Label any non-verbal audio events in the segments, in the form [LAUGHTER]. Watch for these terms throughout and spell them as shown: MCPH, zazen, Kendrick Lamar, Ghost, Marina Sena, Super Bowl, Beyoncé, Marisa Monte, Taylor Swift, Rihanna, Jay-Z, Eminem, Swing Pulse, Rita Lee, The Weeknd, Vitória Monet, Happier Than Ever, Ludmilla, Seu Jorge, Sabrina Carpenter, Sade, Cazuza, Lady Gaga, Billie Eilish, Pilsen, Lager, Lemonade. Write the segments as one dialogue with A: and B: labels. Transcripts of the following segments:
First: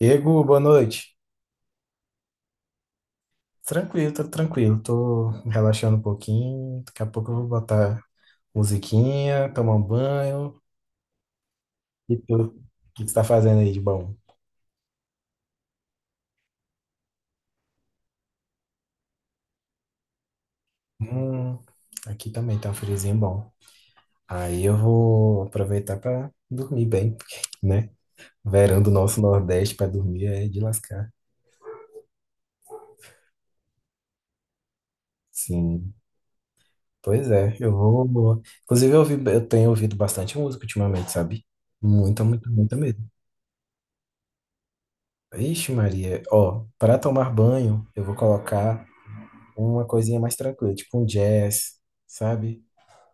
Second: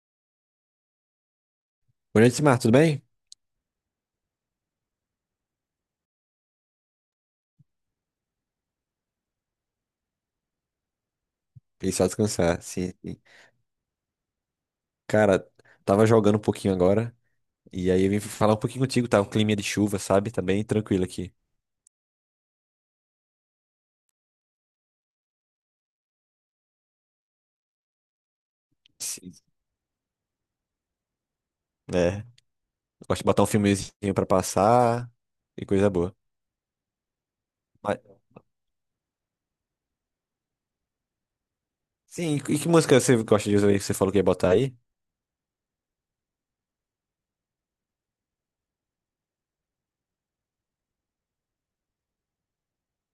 A: Ego, boa noite.
B: Boa noite, Simar, tudo bem?
A: Tranquilo. Tô relaxando um pouquinho. Daqui a pouco eu vou botar musiquinha, tomar um banho.
B: E só
A: E tu? O
B: descansar, sim,
A: que que você
B: sim.
A: tá fazendo aí de bom?
B: Cara, tava jogando um pouquinho agora, e aí eu vim falar um pouquinho contigo, tá? Um clima de chuva, sabe? Tá bem tranquilo aqui.
A: Hum, aqui também tá um friozinho bom. Aí eu vou aproveitar pra dormir bem, [LAUGHS] porque, né? Verão do nosso
B: Sim.
A: Nordeste pra dormir é de lascar.
B: É, gosto de botar um filmezinho pra passar, e coisa
A: Sim.
B: boa.
A: Pois é, eu
B: Mas,
A: vou. Inclusive, eu ouvi, eu tenho ouvido bastante música ultimamente, sabe? Muita,
B: sim,
A: muita,
B: e que
A: muita
B: música
A: mesmo.
B: você gosta de usar aí que você falou que ia botar aí?
A: Ixi, Maria, ó, para tomar banho, eu vou colocar uma coisinha mais tranquila, tipo um jazz, sabe?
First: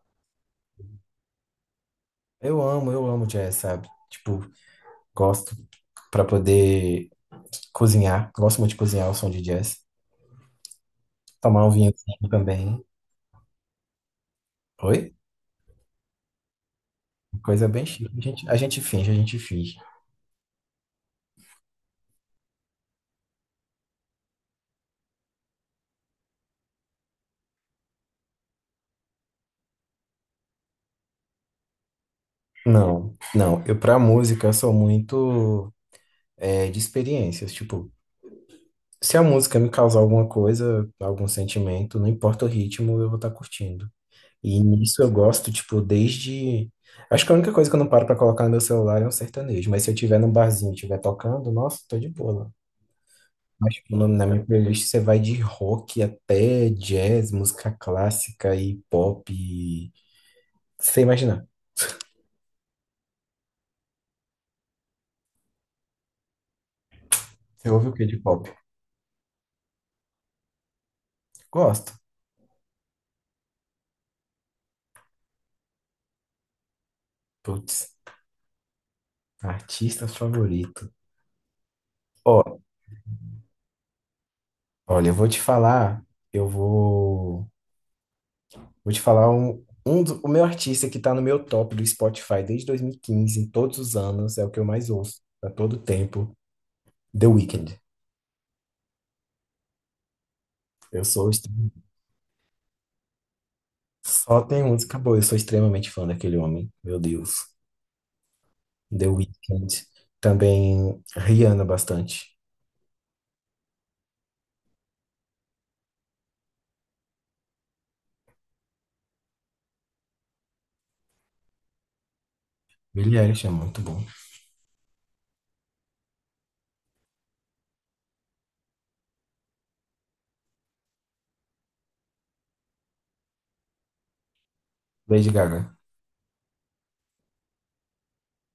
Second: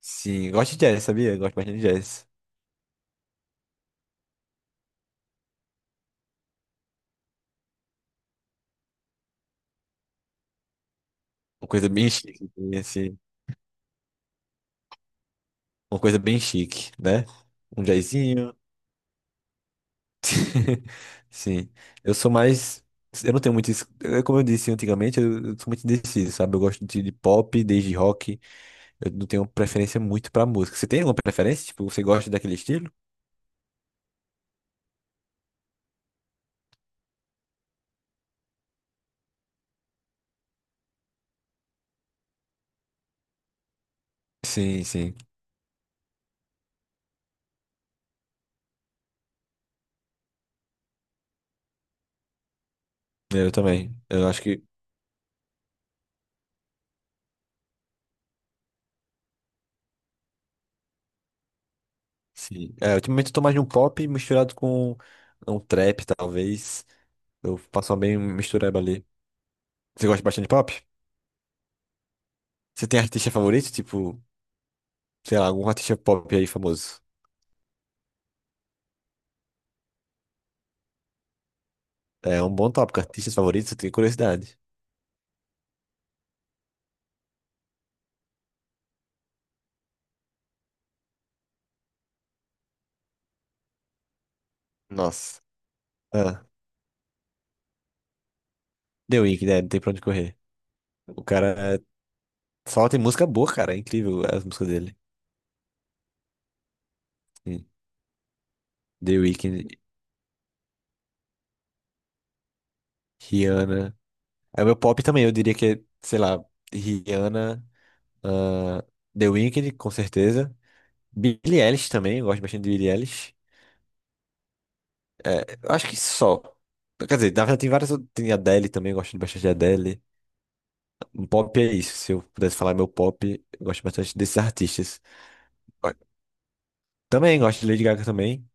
B: Sim, gosto de jazz, sabia? Gosto bastante de jazz.
A: Eu amo jazz, sabe? Tipo, gosto para poder cozinhar, gosto muito de cozinhar o som de jazz. Tomar
B: Uma
A: um
B: coisa bem
A: vinhozinho
B: chique,
A: também.
B: assim,
A: Oi?
B: uma coisa bem chique, né?
A: Coisa
B: Um
A: bem chique. A gente,
B: jazzinho.
A: a gente finge, a gente finge.
B: [LAUGHS] Sim. Eu sou mais. Eu não tenho muito. Como eu disse antigamente, eu sou muito indeciso, sabe? Eu gosto de pop, desde rock. Eu não tenho preferência muito pra música. Você tem alguma preferência? Tipo, você gosta daquele estilo?
A: Não, não, eu pra música eu sou muito de experiências, tipo, se a música me causar alguma coisa, algum sentimento, não importa o ritmo, eu vou estar curtindo. E
B: Sim,
A: nisso eu
B: sim.
A: gosto, tipo, desde. Acho que a única coisa que eu não paro pra colocar no meu celular é um sertanejo. Mas se eu tiver num barzinho e estiver tocando, nossa, tô de boa lá.
B: Eu
A: Mas,
B: também.
A: tipo, na
B: Eu acho
A: minha
B: que.
A: playlist você vai de rock até jazz, música clássica e pop. E... Sem imaginar.
B: Sim. É, ultimamente eu tô mais de um pop misturado com um trap, talvez. Eu
A: Você ouve o
B: faço uma
A: que de
B: bem
A: pop?
B: mistureba ali. Você gosta bastante de pop?
A: Gosto.
B: Você tem artista favorito? Tipo, sei lá, algum artista pop aí famoso?
A: Putz, artista favorito.
B: É um
A: Ó,
B: bom tópico. Artistas favoritos, eu tenho curiosidade.
A: olha, eu vou te falar. Eu vou. Vou te falar o meu artista que tá no meu top do Spotify desde 2015, em todos os anos, é o que eu mais ouço
B: Nossa.
A: a todo tempo,
B: Ah,
A: The Weeknd.
B: The Weeknd, é, não tem pra onde correr.
A: Eu
B: O
A: sou extrem-
B: cara é, só tem música boa, cara. É incrível
A: só
B: as
A: tem
B: músicas dele.
A: música boa, eu sou extremamente fã daquele homem. Meu Deus.
B: Hum.
A: The
B: The Weeknd,
A: Weeknd. Também Rihanna bastante.
B: Rihanna. É o meu pop também, eu diria que é, sei lá, Rihanna, ah, The Weeknd, com certeza. Billie Eilish também, eu gosto bastante de Billie
A: Billie
B: Eilish.
A: Eilish é muito bom.
B: É, eu acho que só. Quer dizer, na verdade tem várias. Tem Adele também, eu gosto bastante de Adele. Um pop é isso. Se eu pudesse falar meu pop, eu gosto bastante desses artistas.
A: Lady Gaga.
B: Também gosto de Lady Gaga também.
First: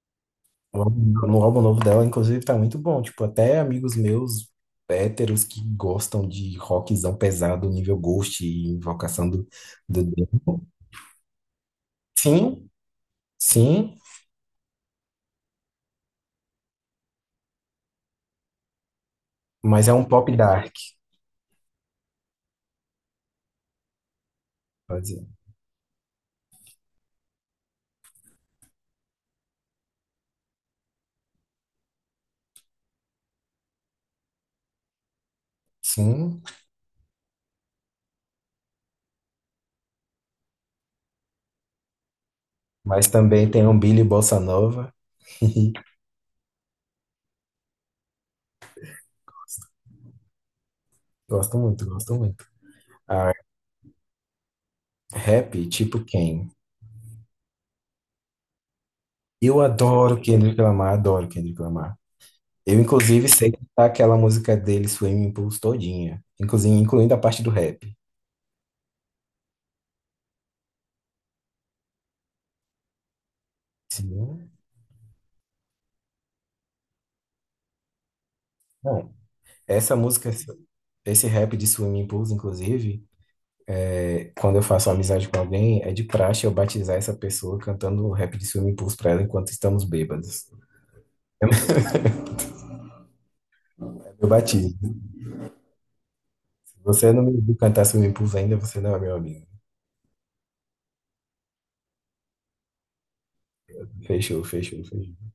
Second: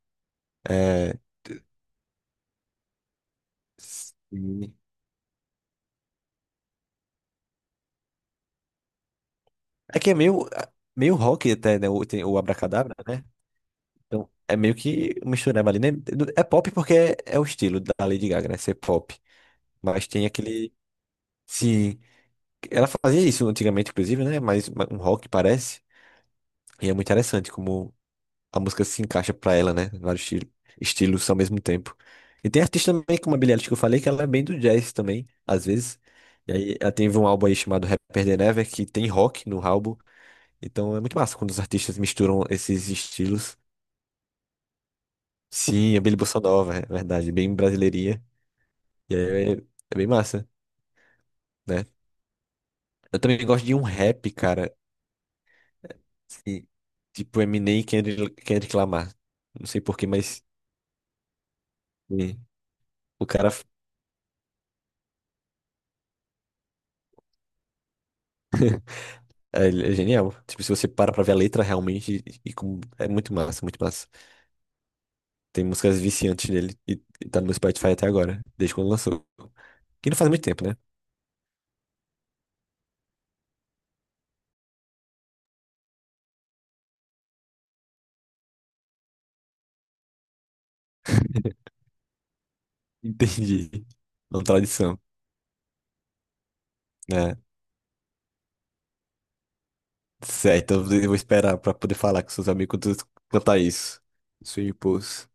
A: O álbum,
B: É,
A: no álbum novo dela, inclusive, tá muito bom. Tipo, até amigos meus
B: sim.
A: héteros que gostam de rockzão pesado, nível Ghost e invocação do,
B: É
A: do...
B: que é meio rock até, né? O, tem o
A: Sim,
B: Abracadabra, né?
A: sim,
B: Então é meio que uma mistureba ali, né? É pop porque é o estilo da Lady Gaga, né? Ser pop.
A: mas é um
B: Mas tem
A: pop dark,
B: aquele. Sim. Ela fazia isso antigamente, inclusive, né? Mas um
A: pode dizer.
B: rock parece. E é muito interessante como a música se encaixa pra ela, né? Vários estilos ao mesmo tempo. E tem artista também, como a Billie Eilish que eu falei, que ela é bem do jazz também, às vezes.
A: Sim,
B: E aí ela teve um álbum aí chamado Happier Than Ever, que tem rock no álbum. Então é muito massa quando os artistas misturam esses
A: mas também
B: estilos.
A: tem um Billy Bossa Nova. [LAUGHS]
B: Sim, é bem bossa nova, é verdade, bem brasileirinha. E aí é bem massa,
A: Gosto muito,
B: né?
A: gosto muito.
B: Eu
A: Ah,
B: também gosto de um rap, cara,
A: rap, tipo quem?
B: assim, tipo Eminem e Kendrick Lamar.
A: Eu
B: Não sei porquê,
A: adoro
B: mas
A: Kendrick Lamar, adoro Kendrick Lamar.
B: sim,
A: Eu,
B: o
A: inclusive,
B: cara
A: sei que tá aquela música dele, Swim Impulse, todinha. Inclusive, incluindo a parte do rap.
B: ele é genial. Tipo, se você para pra ver a letra realmente, e é muito massa, muito massa.
A: Sim.
B: Tem músicas viciantes dele e tá no meu Spotify até agora, desde quando
A: Bom
B: lançou.
A: essa
B: Que não
A: música,
B: faz muito tempo, né?
A: esse rap de Swim Impulse, inclusive, é quando eu faço amizade com alguém, é de praxe eu batizar essa pessoa cantando o rap de Swimming Pools pra ela enquanto estamos bêbados. É.
B: [LAUGHS] Entendi.
A: Eu
B: Não
A: bati.
B: tradição,
A: Se você não
B: né?
A: me viu cantar Swimming Pools ainda, você não é meu amigo.
B: Certo, eu vou esperar pra poder falar com seus amigos quando tu cantar isso.
A: Fechou,
B: Swing
A: fechou, fechou.
B: Pulse.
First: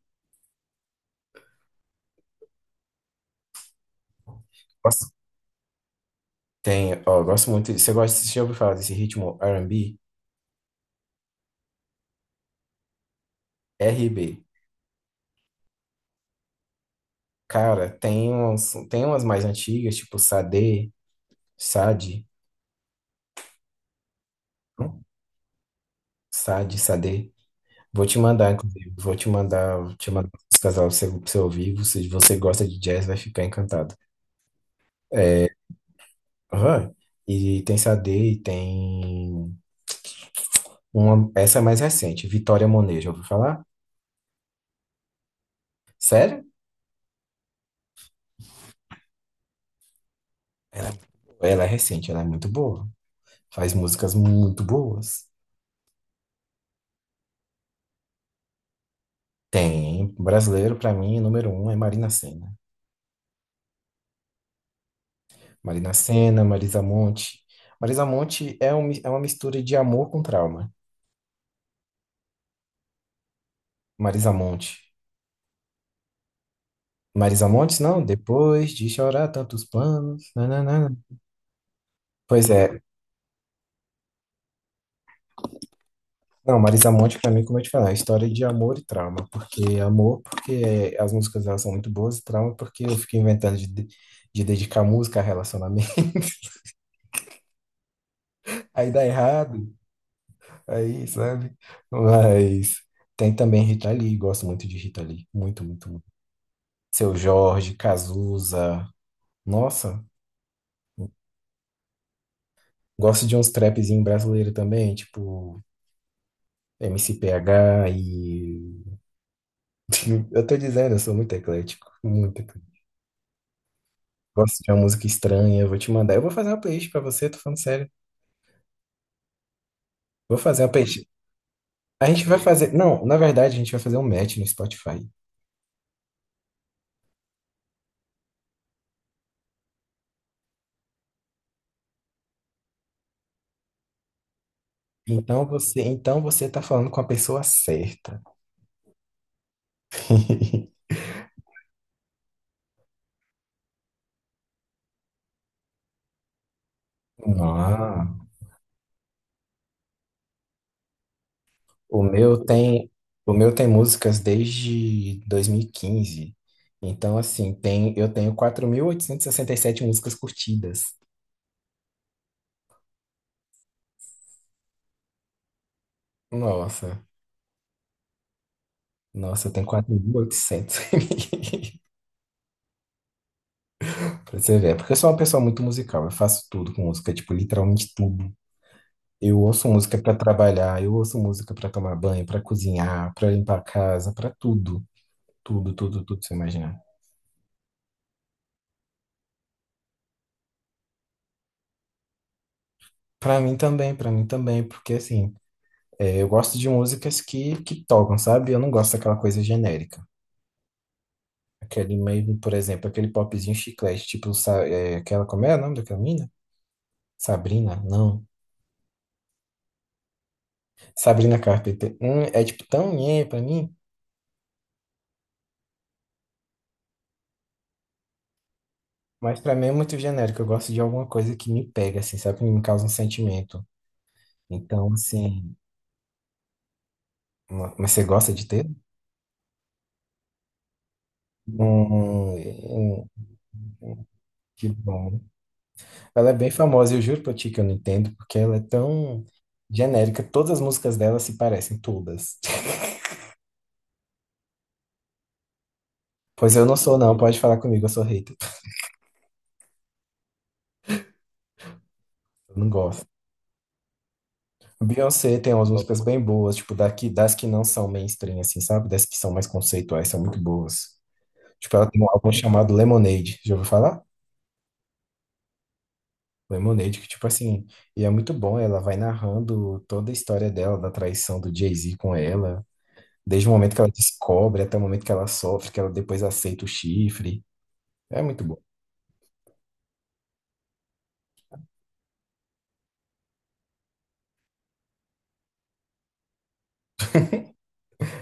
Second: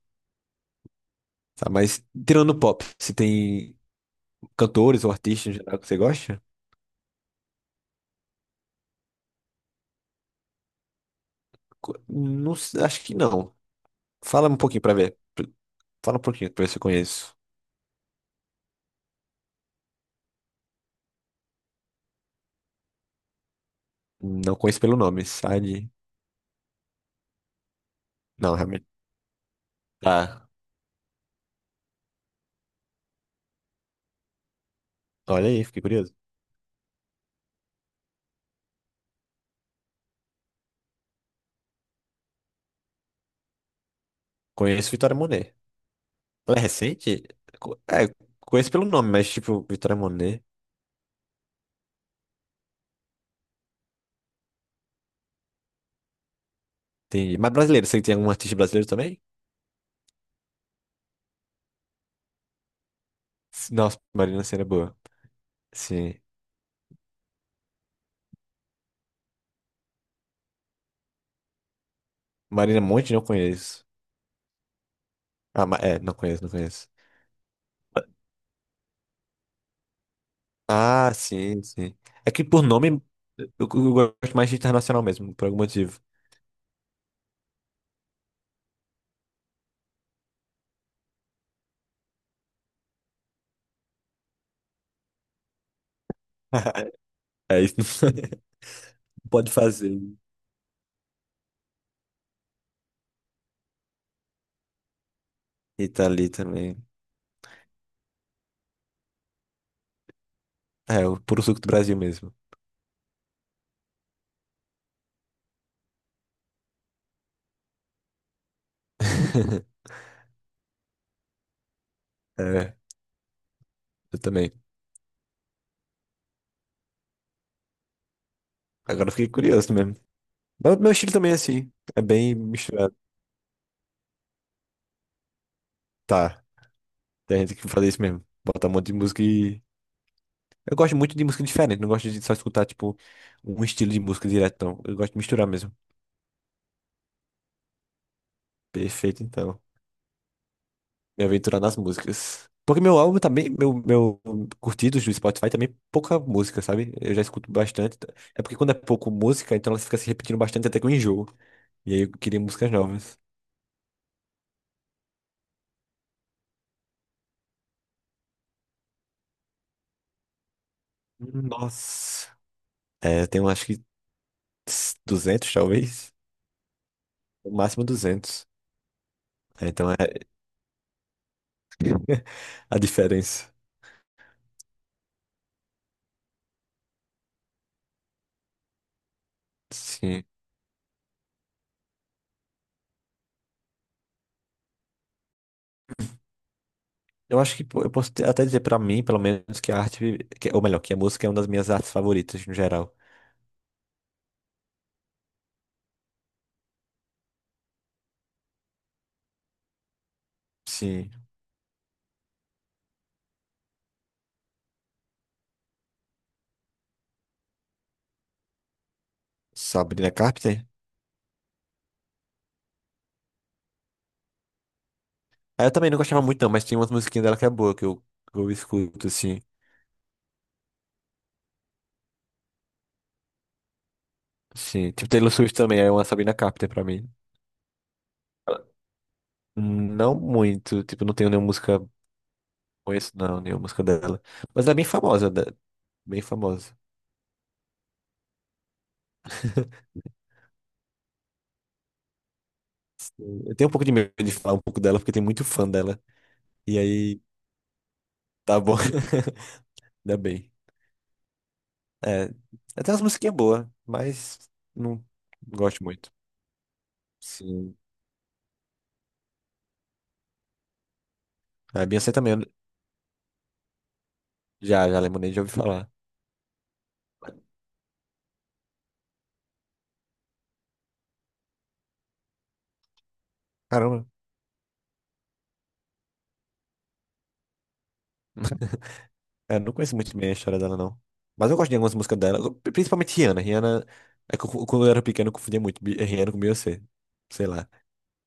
B: Tá, mas tirando pop, se tem cantores ou
A: Nossa,
B: artistas em geral que você gosta?
A: tem, ó, eu gosto muito. Você gosta, você já ouviu falar desse ritmo R&B?
B: Não, acho que não.
A: RB.
B: Fala um pouquinho pra ver. Fala um pouquinho pra ver se eu conheço.
A: Cara, tem uns, tem umas mais antigas, tipo Sade, Sade,
B: Não conheço pelo
A: hum?
B: nome, sabe?
A: Sade, Sade. Vou te mandar,
B: Não, realmente.
A: inclusive. Vou te mandar
B: Tá.
A: os casal pra você ouvir. Se Você- você gosta de jazz, vai ficar encantado.
B: Olha
A: É.
B: aí, fiquei curioso.
A: Aham. E tem Sade, e tem uma, essa é mais recente, Vitória Monet, já ouviu falar?
B: Conheço Vitória Monet.
A: Sério?
B: Ela é recente? É, conheço pelo nome, mas tipo, Vitória Monet.
A: Ela, ela é recente, ela é muito boa. Faz músicas muito boas.
B: Entendi. Mas brasileiro, você tem algum artista brasileiro também?
A: Tem. Brasileiro, pra mim, número um é Marina Sena.
B: Nossa, Marina Sena é boa.
A: Marina
B: Sim.
A: Sena, Marisa Monte. Marisa Monte é uma mistura de amor com trauma.
B: Marina Monte não conheço.
A: Marisa Monte.
B: Ah, não conheço, não conheço.
A: Marisa Monte, não, depois de chorar tantos planos. Nananana.
B: Ah, sim, sim. É que
A: Pois
B: por
A: é.
B: nome eu gosto mais de internacional mesmo, por algum motivo.
A: Não, Marisa Monte, pra mim, como eu te falei, é história de amor e trauma. Porque é amor, porque é, as músicas dela são muito boas, e trauma, porque eu fico inventando de dedicar música a relacionamento.
B: [LAUGHS] É isso. [LAUGHS]
A: [LAUGHS] Aí dá
B: Pode
A: errado.
B: fazer.
A: Aí, sabe? Mas tem também Rita Lee, gosto muito de Rita Lee. Muito,
B: E
A: muito, muito.
B: tá ali também.
A: Seu Jorge, Cazuza. Nossa,
B: É, o puro suco do Brasil mesmo.
A: gosto de uns trapzinhos brasileiros também, tipo MCPH e.
B: [LAUGHS]
A: [LAUGHS] Eu tô dizendo, eu sou muito eclético. Muito
B: É,
A: eclético.
B: eu também.
A: Gosto de uma música estranha, eu vou te mandar. Eu vou fazer uma playlist pra você, tô falando sério.
B: Agora eu fiquei curioso mesmo.
A: Vou fazer uma
B: Mas o meu
A: playlist.
B: estilo também é assim. É
A: A gente
B: bem
A: vai fazer.
B: misturado.
A: Não, na verdade, a gente vai fazer um match no Spotify.
B: Tá, tem gente que faz isso mesmo. Bota um monte de música e. Eu gosto muito de música diferente. Não gosto de só escutar, tipo, um estilo de música direto, não. Eu gosto de
A: Então
B: misturar mesmo.
A: você, então você tá falando com a pessoa certa.
B: Perfeito, então. Me aventurar nas músicas. Porque meu álbum também, meu curtidos do Spotify também é pouca música, sabe? Eu já escuto bastante.
A: Ah.
B: É porque quando é pouco música, então ela fica se repetindo bastante até que eu enjoo. E aí
A: O
B: eu
A: meu
B: queria músicas
A: tem,
B: novas.
A: o meu tem músicas desde 2015. Então, assim, tem, eu tenho 4.867 músicas curtidas.
B: Nossa. É, eu tenho acho que 200 talvez.
A: Nossa,
B: No máximo duzentos.
A: nossa, eu tenho
B: É, então é
A: 4.800.
B: [LAUGHS] a diferença.
A: [LAUGHS] Pra você ver, é porque eu sou uma pessoa muito musical, eu faço tudo com música, tipo, literalmente tudo. Eu ouço música pra
B: Sim.
A: trabalhar, eu ouço música pra tomar banho, pra cozinhar, pra limpar a casa, pra tudo, tudo, tudo, tudo, você imaginar.
B: Eu acho que pô, eu posso até dizer pra mim, pelo menos, que a arte, ou melhor, que a música é uma das minhas artes favoritas no geral.
A: Pra mim também, porque assim, é, eu gosto de músicas que tocam, sabe? Eu não gosto daquela coisa genérica.
B: Sim.
A: Aquele meio, por exemplo, aquele popzinho chiclete, tipo, aquela, como é o nome daquela mina? Sabrina? Não.
B: Sabrina Carpenter?
A: Sabrina Carpenter. É tipo tão nhé pra mim,
B: Aí eu também não gostava muito, não, mas tem umas musiquinhas dela que é boa, que eu escuto, assim.
A: mas pra mim é muito genérico. Eu gosto de alguma coisa que me pega, assim, sabe? Que me causa um sentimento.
B: Sim,
A: Então,
B: tipo Taylor Swift
A: assim,
B: também, é uma Sabrina Carpenter pra mim.
A: mas você gosta de
B: Ela-
A: ter?
B: Não muito, tipo, não tenho nenhuma música,
A: Um,
B: conheço
A: um,
B: não, nenhuma música dela. Mas ela
A: que
B: é bem
A: bom.
B: famosa, bem
A: Ela é bem
B: famosa.
A: famosa, eu juro pra ti que eu não entendo, porque ela é tão
B: [LAUGHS]
A: genérica. Todas as músicas dela se parecem, todas.
B: Eu tenho um pouco de medo de falar um pouco dela, porque tem muito fã dela.
A: Pois eu
B: E
A: não sou, não.
B: aí,
A: Pode falar comigo, eu sou hater.
B: tá bom, [LAUGHS] ainda bem. É,
A: Eu não
B: até umas
A: gosto.
B: musiquinhas boas, mas não
A: Beyoncé tem umas
B: gosto
A: músicas
B: muito.
A: bem boas, tipo, daqui, das que não
B: Sim,
A: são mainstream, assim, sabe? Das que são mais conceituais, são muito boas. Tipo,
B: a
A: ela tem
B: Beyoncé
A: um
B: também,
A: álbum chamado Lemonade. Já ouviu falar?
B: já, Lemonade, já ouvi falar.
A: Lemonade, que, tipo assim, e é muito bom. Ela vai narrando toda a história dela, da traição do Jay-Z com ela, desde o momento que ela
B: Caramba.
A: descobre até o momento que ela sofre, que ela depois aceita o chifre. É muito bom.
B: [LAUGHS] É, não conheço muito bem a história dela, não. Mas eu gosto de algumas músicas dela, principalmente Rihanna. Rihanna, é que quando eu era pequeno, eu confundia muito Rihanna com Beyoncé. Sei lá.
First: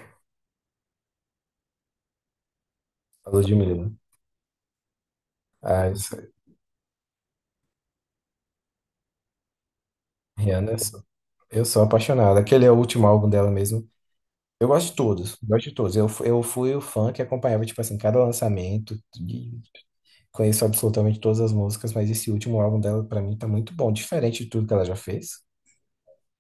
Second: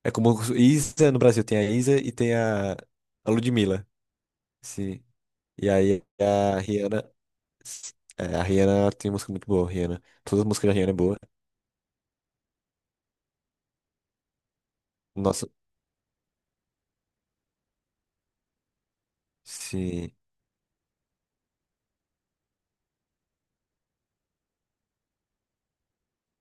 B: É como Isa no Brasil, tem a Isa e tem a
A: A
B: Ludmilla.
A: Ludmilla.
B: Sim. E
A: A
B: aí a Rihanna. É, a Rihanna tem música muito boa, Rihanna. Todas as músicas
A: Rihanna,
B: da
A: eu
B: Rihanna é
A: sou,
B: boa.
A: eu sou apaixonado. Aquele é o último álbum dela mesmo. Eu gosto de todos,
B: Nossa,
A: gosto de todos. Eu fui o fã que acompanhava, tipo assim, cada lançamento, e
B: sim.
A: conheço absolutamente todas as músicas, mas esse último álbum dela, pra mim, tá muito bom, diferente de tudo que ela já fez,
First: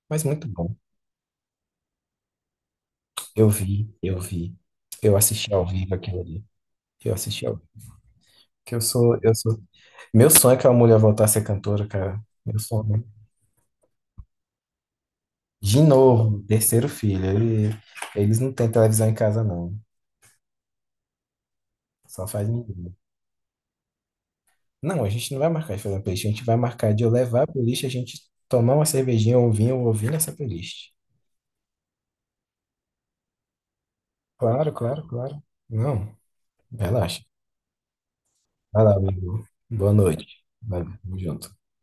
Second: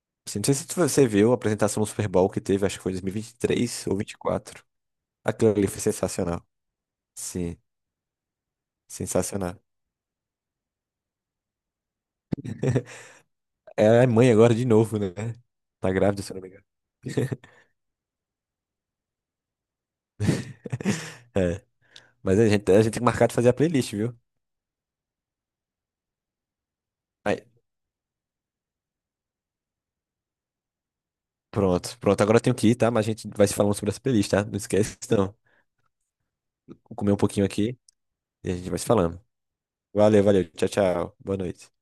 A: mas
B: Sim, não
A: muito
B: sei se
A: bom.
B: você viu a apresentação no Super Bowl que teve, acho que foi em
A: Eu
B: 2023
A: vi,
B: ou
A: eu vi,
B: 2024.
A: eu
B: Aquilo
A: assisti ao
B: ali foi
A: vivo aquilo ali,
B: sensacional.
A: eu assisti ao
B: Sim,
A: vivo. Que eu sou, eu sou.
B: sensacional.
A: Meu sonho é que a mulher voltar a ser cantora, cara. Meu sonho.
B: [LAUGHS]
A: Né?
B: Ela é mãe agora de novo, né?
A: De
B: Tá grávida, se eu
A: novo,
B: não me engano.
A: terceiro filho.
B: [LAUGHS]
A: Eles não têm televisão em casa, não.
B: É.
A: Só
B: Mas a
A: faz
B: gente, a gente
A: menino.
B: tem que marcar de fazer a playlist, viu?
A: Não, a gente não vai marcar de fazer uma playlist. A gente vai marcar de eu
B: Aí,
A: levar a playlist, a gente tomar uma cervejinha ou um vinho ouvindo essa playlist.
B: pronto, pronto. Agora eu tenho que ir, tá? Mas a gente vai se falando sobre essa playlist, tá? Não
A: Claro,
B: esquece,
A: claro,
B: não.
A: claro. Não,
B: Vou comer um
A: relaxa.
B: pouquinho aqui e a gente vai
A: Vai
B: se
A: lá,
B: falando.
A: amigo. Boa
B: Valeu,
A: noite.
B: valeu. Tchau,
A: Vai,
B: tchau.
A: tamo
B: Boa
A: junto.
B: noite.